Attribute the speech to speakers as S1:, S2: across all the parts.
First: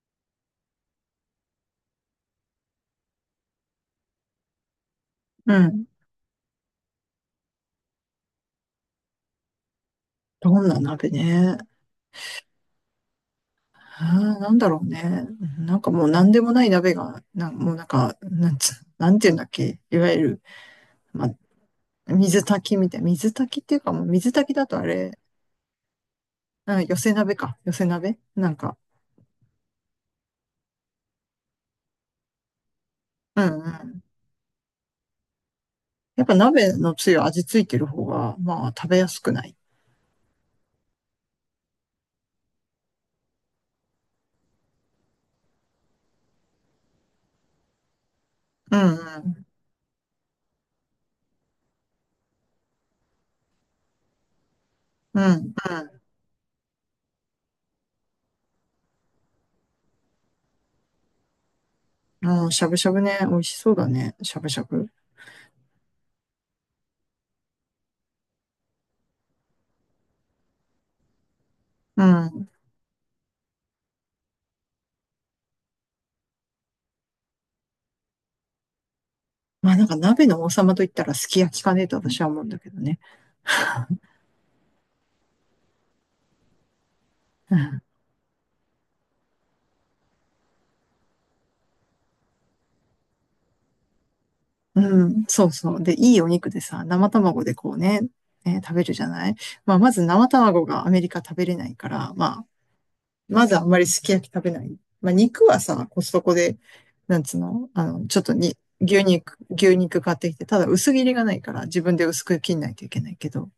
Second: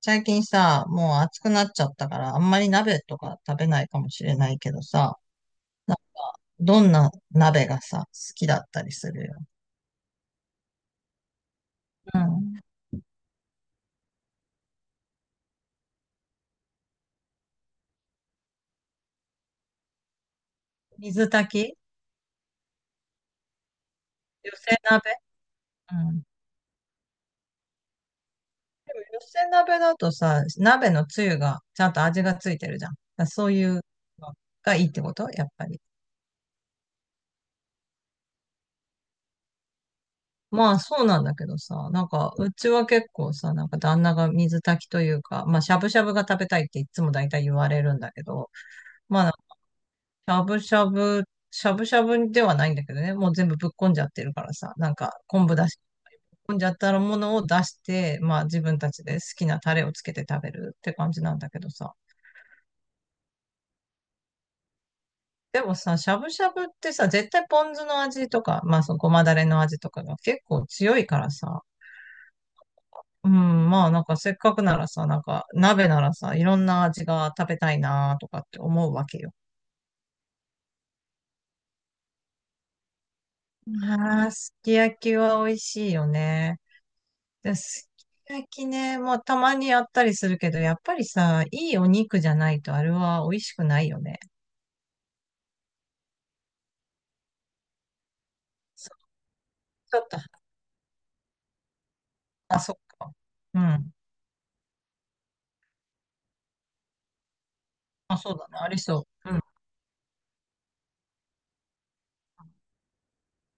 S1: 最近さ、もう暑くなっちゃったから、あんまり鍋とか食べないかもしれないけどさ、
S2: うん。
S1: なんか、どんな鍋がさ、好きだったりするよ。
S2: どんな鍋ね。
S1: うん。
S2: あーなんだろうね。なんかもう何でもない鍋が、な、もうなんか、なんつ、なんていうんだっけ。いわゆる、
S1: 水
S2: ま
S1: 炊き
S2: あ、水炊きみたい。水炊きっていうかもう水
S1: 寄
S2: 炊きだ
S1: せ
S2: とあ
S1: 鍋
S2: れ、
S1: うん。
S2: うん、寄せ鍋か。寄せ鍋なんか、
S1: でも、寄せ鍋だとさ、鍋のつゆが、ちゃんと味がついてるじゃん。だから
S2: う
S1: そう
S2: ん
S1: い
S2: う
S1: う
S2: ん。
S1: のがいいってことやっぱり。
S2: やっぱ鍋のつゆ味ついてる方が、まあ食べやすくない？
S1: まあ、そうなんだけどさ、なんか、うちは結構さ、なんか旦那が水炊きというか、まあ、しゃぶしゃぶが食べたいっていつも大体言われるんだけど、
S2: うんう
S1: まあ
S2: ん。
S1: しゃぶしゃぶ、しゃぶしゃぶではないんだけどね、もう全部ぶっこんじゃってるからさ、なんか
S2: う
S1: 昆
S2: ん
S1: 布出し、ぶっこんじゃったものを出して、まあ自分たちで好きなタレをつけて食べるって感じなんだけどさ。
S2: うん。うん、しゃぶしゃぶね。美味しそうだね。しゃぶしゃぶ。
S1: でもさ、しゃぶしゃぶってさ、絶対ポン酢の味とか、まあそのごまだれの味とかが結構強いからさ、
S2: うん。
S1: うん、まあなんかせっかくならさ、なんか鍋ならさ、いろんな味が食べたいなとかって思うわけよ。
S2: まあなんか鍋の王様と言ったらすき焼きかねえと私は思うんだけどね。
S1: ああ、すき焼きは美味しいよね。で、すき焼きね、まあたまにやったりするけど、やっぱりさ、いいお肉じゃないとあれは美味しくないよね。
S2: うん、そうそう。で、いいお肉でさ、生卵でこうね、えー食べ
S1: そ
S2: る
S1: う、
S2: じゃない。まあ、ま
S1: ちょ
S2: ず
S1: っと、
S2: 生卵がアメリカ食べれないから、まあ、
S1: あ、そっか。
S2: まず
S1: う
S2: あんまり
S1: ん。
S2: すき焼き食べない。まあ、肉はさ、コストコで、なんつうの、あの、ち
S1: あ、
S2: ょっと
S1: そうだ
S2: に、
S1: ね。あり
S2: 牛
S1: そう。う
S2: 肉、
S1: ん。
S2: 牛肉買ってきて、ただ薄切りがないから自分で薄く切んないといけないけど、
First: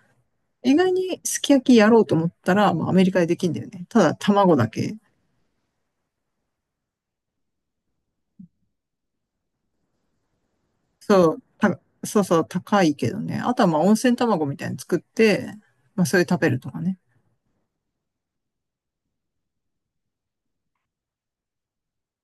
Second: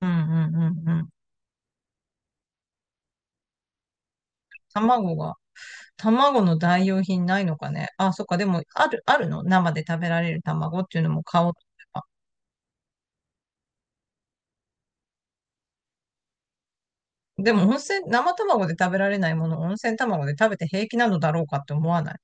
S1: うんうんう
S2: 意
S1: ん
S2: 外
S1: うん。
S2: にすき焼きやろうと思ったら、まあ、アメリカでできんだよね。ただ卵だけ。
S1: 卵が、卵の代用品ないのかね。あ、そっか。でも、あるの生で食べられる卵っていうのも
S2: そう、
S1: 買おうと
S2: た、
S1: 思えば。
S2: そうそう、高いけどね。あとはまあ温泉卵みたいに作って、まあ、それ食べるとかね。
S1: でも、温泉、生卵で食べられないものを温泉卵で食べて平気なのだろうかって思わない。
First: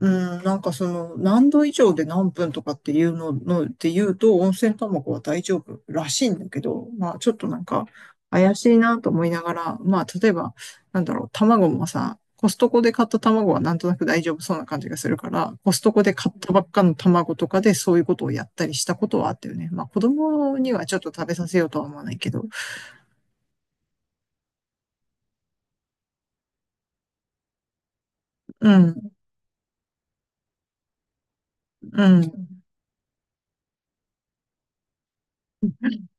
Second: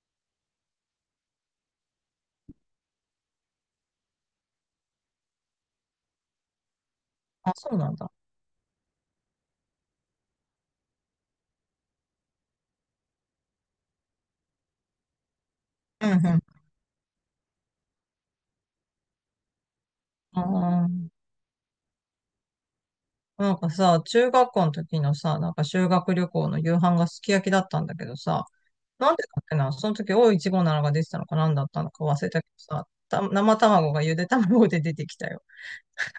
S2: うん、なんかその何度以上で何分とかっていうののって言うと温泉卵は大丈夫らしいんだけど、まあちょっと
S1: あ、
S2: なん
S1: そう
S2: か
S1: なんだ。
S2: 怪しいなと思いながら、まあ例えばなんだろう、卵もさ、コストコで買った卵はなんとなく大丈夫そうな感じがするから、コストコ
S1: うん
S2: で
S1: う
S2: 買った
S1: ん。
S2: ばっかの卵とかでそういうことをやったりしたことはあったよね。まあ子
S1: あ
S2: 供には
S1: ー
S2: ちょっと食べさせようとは思わないけど。
S1: なんかさ、中学校の時のさ、なんか修学旅行の夕飯がすき焼きだったんだけどさ、
S2: うん、
S1: なんでだっけな、その時オーいちごなのが出てたのか何だったのか
S2: う
S1: 忘れたけ
S2: ん、
S1: どさ、生卵がゆで卵で出てきたよ。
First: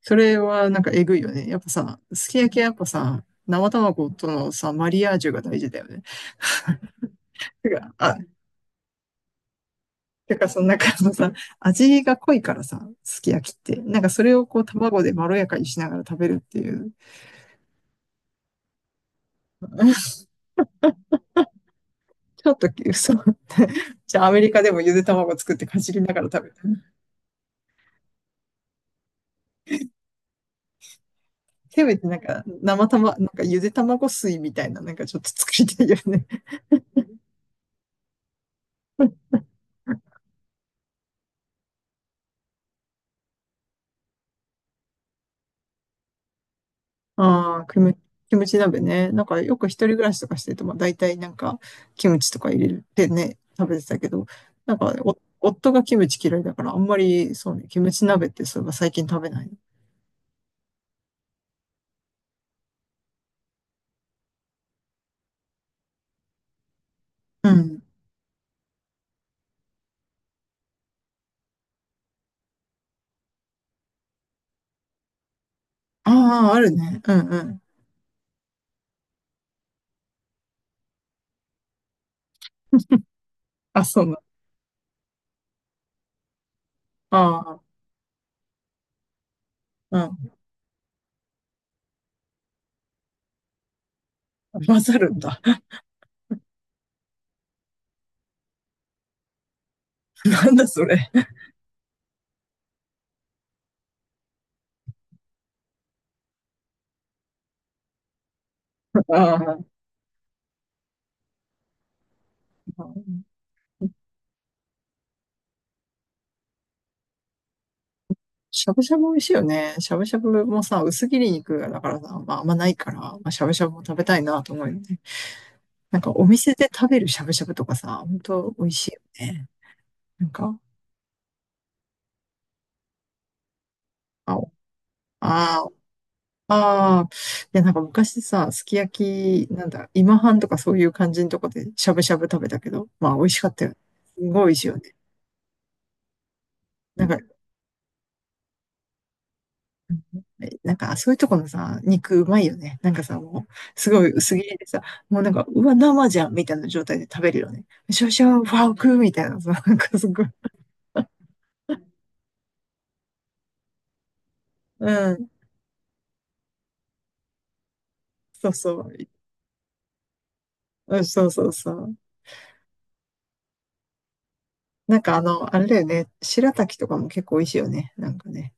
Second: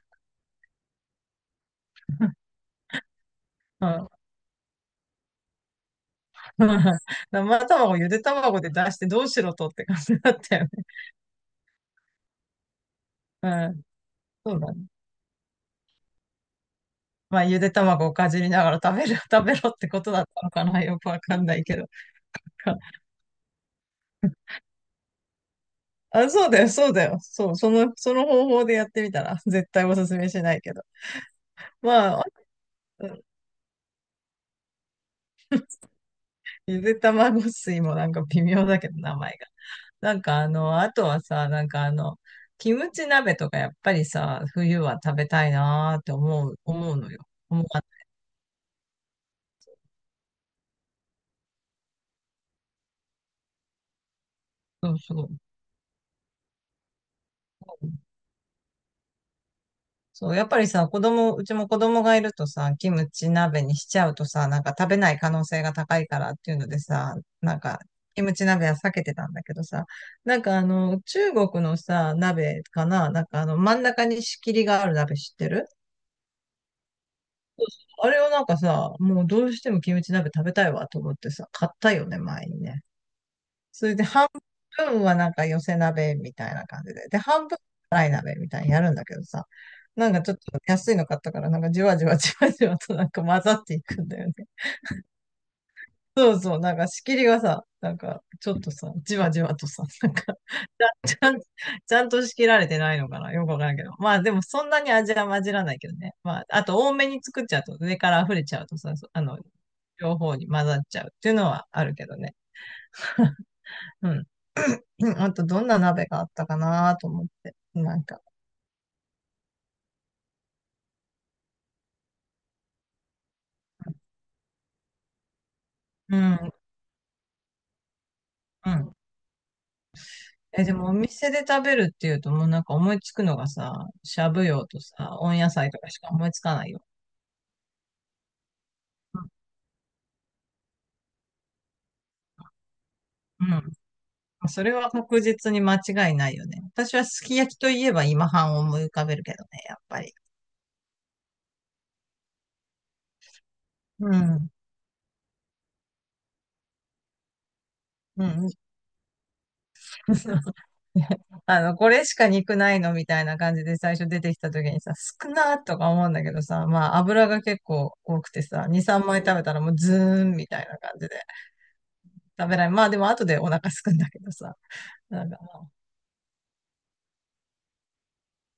S2: それはなんかえぐいよね。やっぱさ、すき焼きはやっぱさ、生
S1: うん。
S2: 卵とのさ、マリアージュが大事だよね。
S1: 生
S2: てか、
S1: 卵ゆ
S2: あ、
S1: で卵で出してどうしろとって感じだ
S2: て
S1: っ
S2: か
S1: た
S2: そ
S1: よ
S2: の
S1: ね。
S2: 中のさ、味が濃いからさ、すき
S1: う
S2: 焼きって。
S1: ん。
S2: なんかそれを
S1: そう
S2: こう
S1: だね。
S2: 卵でまろやかにしながら食べるっていう。
S1: まあ、ゆで卵をかじりながら食べる、食べろってことだ ったのかなよくわかんないけど。
S2: ちょっと、そう。じゃあアメリカでもゆで卵作ってかじりながら
S1: あ、
S2: 食
S1: そ
S2: べ
S1: う
S2: る。
S1: だよ、そうだよ。そう、その、その方法でやってみたら、絶対おすすめしないけど。
S2: せめてな
S1: ま
S2: ん
S1: あ、
S2: か生卵、なんかゆで卵水みたいななんかちょっと作りたいよね。
S1: ゆで卵水もなんか微妙だけど、名前が。なんかあの、あとはさ、なんかあの、キムチ鍋とかやっぱりさ、冬は食べたいなーって思うのよ。
S2: あ
S1: 思
S2: あ、キ
S1: わない
S2: ム、キムチ鍋ね。なんかよく一人暮らしとかしてると、まあ大体なんかキムチとか入れてね、食べてたけど、なん
S1: そ
S2: か
S1: う
S2: お
S1: そう。
S2: 夫がキムチ嫌いだからあんまりそうね、キムチ鍋ってそういえば最近食べない。
S1: そう、やっぱりさ、子供、うちも子供がいるとさ、キムチ鍋にしちゃうとさ、なんか食べない可能性が高いからっていうのでさ、
S2: う
S1: なんか、
S2: ん。
S1: キムチ鍋は避けてたんだけどさ、なんかあの、中国のさ、鍋かな、なんかあの、真ん中に仕切りがある鍋知ってる
S2: ああ、あるね。うんうん。
S1: あれをなんかさ、もうどうしてもキムチ鍋食べたいわと思ってさ、買ったよね、前にね。
S2: あ、
S1: それ
S2: そ
S1: で
S2: うな。
S1: 半分はなんか寄せ鍋みたいな感じで。で、半分は
S2: ああ、
S1: 辛い鍋みたいにやるんだけどさ、
S2: う
S1: なんかちょ
S2: ん。
S1: っと安いの買ったから、なんかじわじわじわじわとなんか混ざっていくんだよね。
S2: 混ざるんだ。
S1: そうそう、なんか仕切りがさ、なんかちょっとさ、じわじわとさ、なん か
S2: なんだそれ。
S1: ちゃん、ちゃんと仕切られてないのかなよくわからんけど。まあでもそんなに味は混じらないけどね。まあ、あと多めに作っちゃうと、上から溢れちゃうとさ、そあ
S2: あ
S1: の、
S2: あ、
S1: 両方に混ざっちゃうっていうのはあるけどね。うん。うんあとどんな鍋があったかなと思って。なんか。
S2: しゃぶしゃぶ美味しいよね。しゃぶしゃぶもさ、薄切り肉だからさ、まああんまないから、まあ、しゃぶしゃぶも食べたいなと思うよね。なんか
S1: う
S2: お
S1: ん。
S2: 店で食べるしゃぶしゃぶとかさ、本当美
S1: う
S2: 味しい
S1: ん。
S2: よね。なんか、
S1: え、でもお店で食べるっていうともうなんか思いつくのがさ、しゃ
S2: あ
S1: ぶ
S2: お、
S1: 葉とさ、温野
S2: あ
S1: 菜
S2: ー
S1: とかしか思いつかないよ。
S2: あー、いやなんか昔さ、すき焼き、なんだ、今半とかそういう感じのとこでしゃぶしゃぶ食べたけど、まあ美味しかったよね。
S1: う
S2: すごい美
S1: ん。
S2: 味し
S1: そ
S2: い
S1: れ
S2: よ
S1: は
S2: ね。
S1: 確実に間違いないよね。私
S2: な
S1: は
S2: んか、
S1: すき焼きといえば今半を思い浮かべるけどね、やっぱり。
S2: なんかそういうとこのさ、肉うまいよね。なんかさ、もう、すご
S1: う
S2: い薄切
S1: ん。
S2: りでさ、もうなんか、うわ、生じゃんみたいな状態で食べるよね。シャシ
S1: う
S2: ャ、フ
S1: ん。
S2: ァークみたいなさ、なんかすごい。
S1: あの、これしか肉ないのみたいな感じで最初出てきた時にさ、
S2: うん。
S1: 少なーとか思うんだけどさ、まあ油が結構多くて
S2: そう
S1: さ、
S2: そ
S1: 2、3
S2: う。
S1: 枚食べたらもうズーンみたいな感
S2: うん
S1: じで
S2: そうそうそう。
S1: 食べない。まあでも後でお腹すくんだけどさ、
S2: なんかあ
S1: なんか
S2: の、あれだよね。白滝とかも結構美味しいよね。なんかね。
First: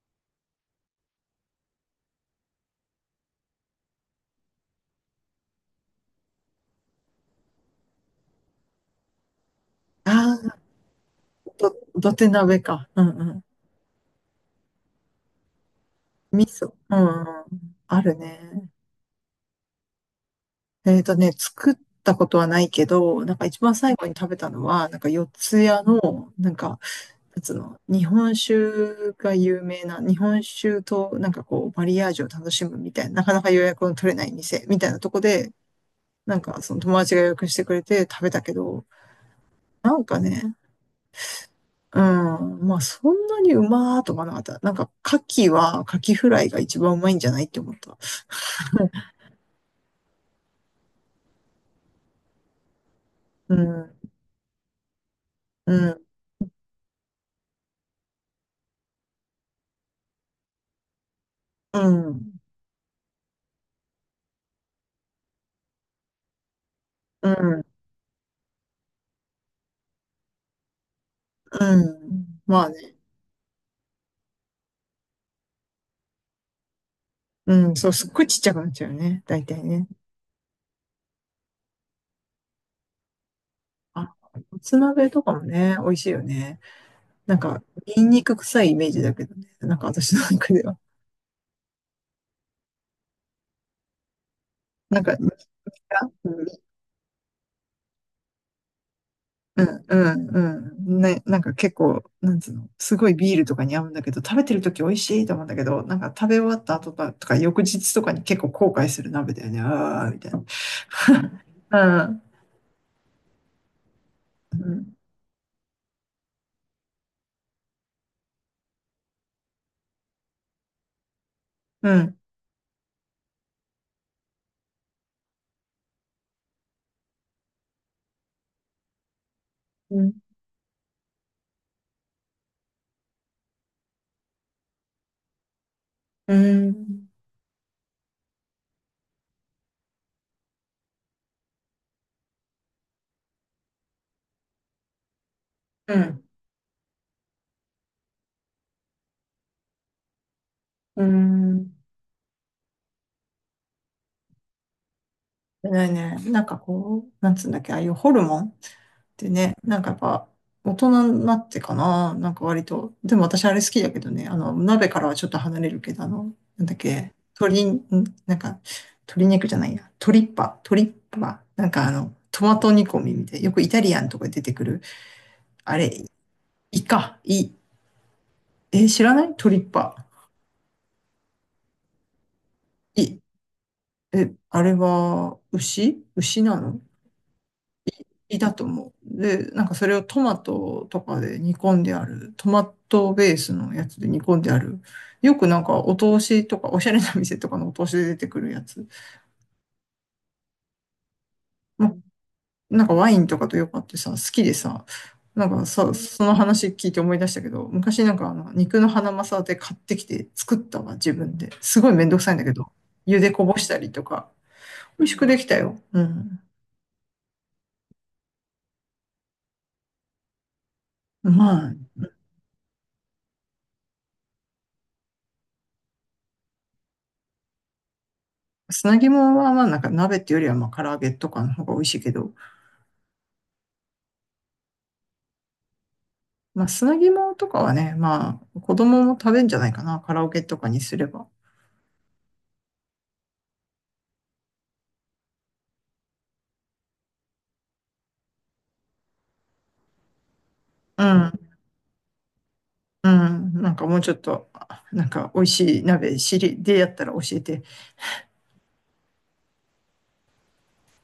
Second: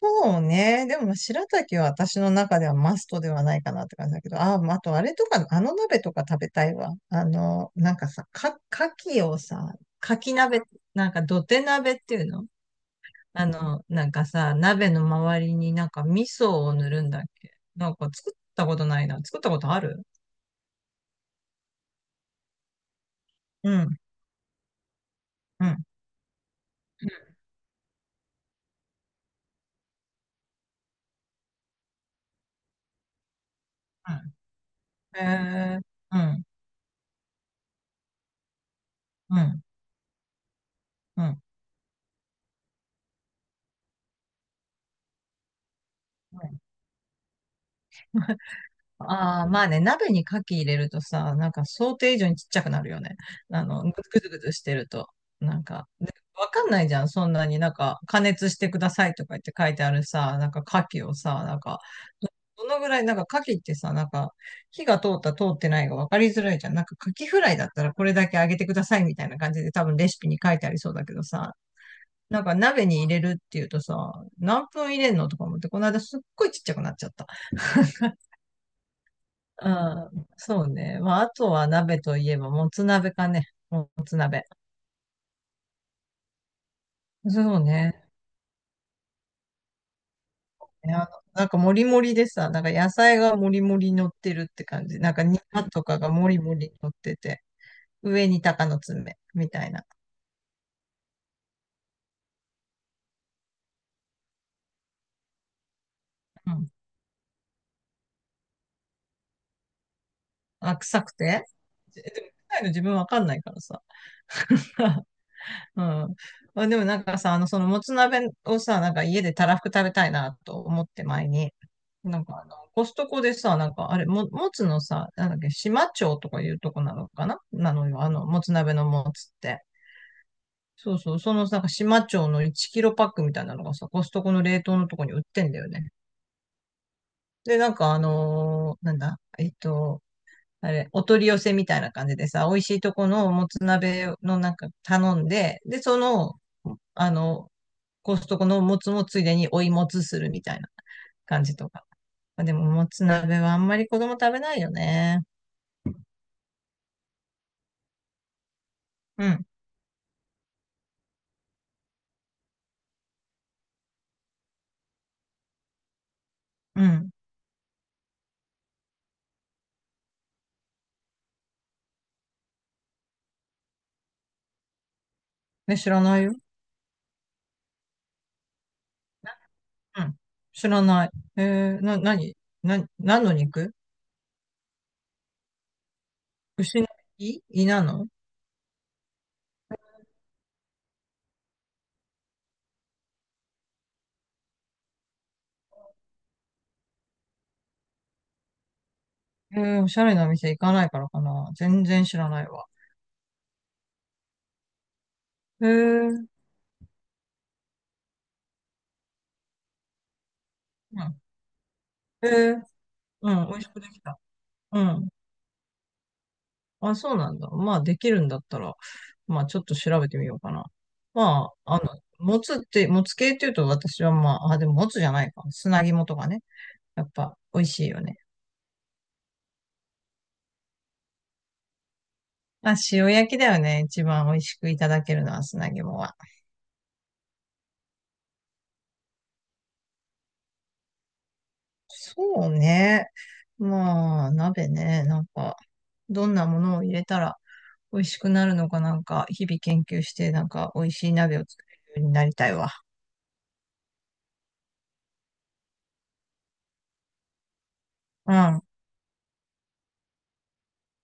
S1: そうね。でも、まあ白滝は私の中ではマストではないかなって感じだけど、あ、まああとあれとか、あの鍋とか食べたいわ。あの、なんかさ、か、牡蠣をさ、
S2: あ
S1: 牡蠣
S2: あ、
S1: 鍋、なんか土手鍋っ
S2: 土
S1: ていう
S2: 手
S1: の
S2: 鍋か。うんうん。
S1: あの、なんかさ、鍋の周りになんか味
S2: 味
S1: 噌
S2: 噌。
S1: を塗
S2: うん
S1: る
S2: う
S1: んだっ
S2: ん。
S1: けなん
S2: あ
S1: か
S2: る
S1: 作った
S2: ね。
S1: ことないな。作ったことある
S2: えっとね、作ったことはないけど、なんか一
S1: う
S2: 番最
S1: ん、
S2: 後に食べたのは、なんか四ツ
S1: うん、う
S2: 谷の、なんか、なんつうの、日本酒が有名な、日本酒となんかこう、マリアージュを楽しむみたいな、なかなか予約の取れない
S1: ん。
S2: 店みたいなとこ
S1: へ
S2: で、
S1: え、う
S2: なん
S1: ん、
S2: かその友達が予約してくれて食べたけど、
S1: うん、
S2: なんかね、
S1: うん。
S2: うん。まあ、そんなにうまーとかなかった。なんか、牡蠣フライが一番うまいんじゃないって思った。
S1: ああ、まあね、鍋に牡蠣入れるとさ、なんか想定以上にちっちゃくなるよね。
S2: う
S1: あの、ぐ
S2: ん、
S1: ズぐズぐつしてると。なん
S2: う
S1: か、
S2: ん、
S1: でわかんないじゃん。そんなになんか、加熱してくださいとか言って書いてあるさ、なんか牡蠣をさ、なん
S2: う
S1: か、ど
S2: ん、
S1: どのぐらい、なんか牡蠣ってさ、なんか、火が通った通ってないが分かりづらいじゃん。なんか牡蠣
S2: う
S1: フライ
S2: ん、
S1: だったらこれだけ揚げてくださいみたいな感じで多分レシピに書いてありそうだけどさ、
S2: うん。
S1: なんか
S2: まあ
S1: 鍋
S2: ね。
S1: に入れるっていうとさ、何分入れんのとか思って、この間すっごいちっちゃくなっちゃった。
S2: うん、そう、すっごいちっちゃくなっちゃうよね。大体ね。
S1: ああ、そうね。まあ、あとは鍋といえば、もつ鍋かね。も
S2: あ、
S1: つ鍋。
S2: もつ鍋とかもね、美味しいよね。なん
S1: そう
S2: か、
S1: ね。
S2: ニンニク臭いイメージだけどね。なんか私の中では。
S1: いや、なんかもりもりでさ、なんか野菜がもりもり乗ってるって感じ。
S2: なん
S1: なん
S2: か、
S1: か
S2: 肉
S1: ニラとかが
S2: が、
S1: もりもり乗ってて、上に鷹の爪み
S2: う
S1: たいな。
S2: んうんうん。ね、なんか結構、なんつうの、すごいビールとかに合うんだけど、食べてる時美味しいと思うんだけど、なんか食べ終
S1: う
S2: わっ
S1: ん。
S2: た後とか翌日とかに結構後悔する鍋だよね。ああ、みたいな。
S1: あ、臭くてえ
S2: う
S1: でも臭いの自分わかんないからさ。
S2: ん。
S1: うん。まあ、でもなんかさ、あの、そのもつ鍋をさ、なんか家でたらふく食べたいなと思って前に、
S2: うん。
S1: なんかあの、コストコでさ、なんかあれ、もつのさ、なんだっけ、島町とかいうとこなのかななのよ、あの、もつ鍋のもつって。
S2: うん。うん。
S1: そうそう、そのなんか島町の1キロパックみたいなのがさ、コストコの冷凍のとこに売ってんだよね。
S2: うん。
S1: で、なんかあのーなんだ、あれ、お取り寄せみたいな感じでさ、美味しいとこのもつ鍋のなんか頼んで、で、そ
S2: うん。
S1: の、あの、コストコのもつもついでに追いもつするみたいな
S2: う
S1: 感じと
S2: ん
S1: か。まあ、でも、もつ鍋はあんまり子供食べないよね。
S2: ないね。なんかこう、なんつうんだっけ、ああいうホルモン
S1: う
S2: で
S1: ん、
S2: ね、なんかやっぱ、大人になってかな、なんか割と。でも私あれ好きだけどね、あの、鍋からはちょっと離れるけど、あの、なんだっ
S1: うん。
S2: け、鶏、んなんか、鶏肉じゃないや、トリッパ、なんかあの、トマト煮込みみたいな、よくイタリアンとかで出てくる、あ
S1: ね、知
S2: れ、
S1: らないよ。
S2: イカ、イ、え、知らないトリッ
S1: う
S2: パ？
S1: ん。知らない。えー、な、なに、な、
S2: イ、
S1: 何の肉
S2: え、あれは、牛なの？
S1: 牛の胃なの
S2: いたと思う。で、なんかそれをトマトとかで煮込んである、トマトベースのやつで煮込んである、よくなんかお通しとか、おしゃれな店とかのお通しで出てくるやつ、
S1: えー、おしゃれな店行かないからかな。全
S2: ま、
S1: 然知らないわ。
S2: なんかワインとかとよくあってさ、好きでさ、なんか
S1: え
S2: さ、そ
S1: ー、
S2: の話聞いて思い出したけど、昔なんかあの肉のハナマサで買ってきて作ったわ、
S1: う
S2: 自
S1: ん。
S2: 分で。すごいめんどく
S1: え
S2: さいんだけ
S1: ー、
S2: ど、茹で
S1: う
S2: こ
S1: ん、美
S2: ぼ
S1: 味
S2: し
S1: し
S2: た
S1: くで
S2: り
S1: き
S2: と
S1: た。
S2: か、
S1: う
S2: 美
S1: ん。
S2: 味しくできたよ。うん。
S1: あ、そうなんだ。まあ、できるんだったら、まあ、ちょっと調べてみようかな。
S2: ま
S1: ま
S2: あ、
S1: あ、あの、もつって、もつ系っていうと私はまあ、あ、でももつじゃないか。砂肝とかね。やっぱ、美味しいよね。
S2: 砂肝はまあなんか鍋っていうよりはまあ唐揚げとかの方が美味しいけど、
S1: まあ、塩焼きだよね。一番美味しくいただけるのは砂肝は。
S2: まあ、砂肝とかはね、まあ、子供も食べんじゃないかな、カラオケとかにすれば。
S1: そうね。まあ、鍋ね。なんか、どんなものを入れたら美味しくなるのかなんか、日々研究して、なんか、美味
S2: う
S1: しい鍋を
S2: ん、
S1: 作れるようになりたいわ。
S2: うん、なんかもうちょっと、あなんか美味しい鍋知りでやったら教えて。
S1: うん。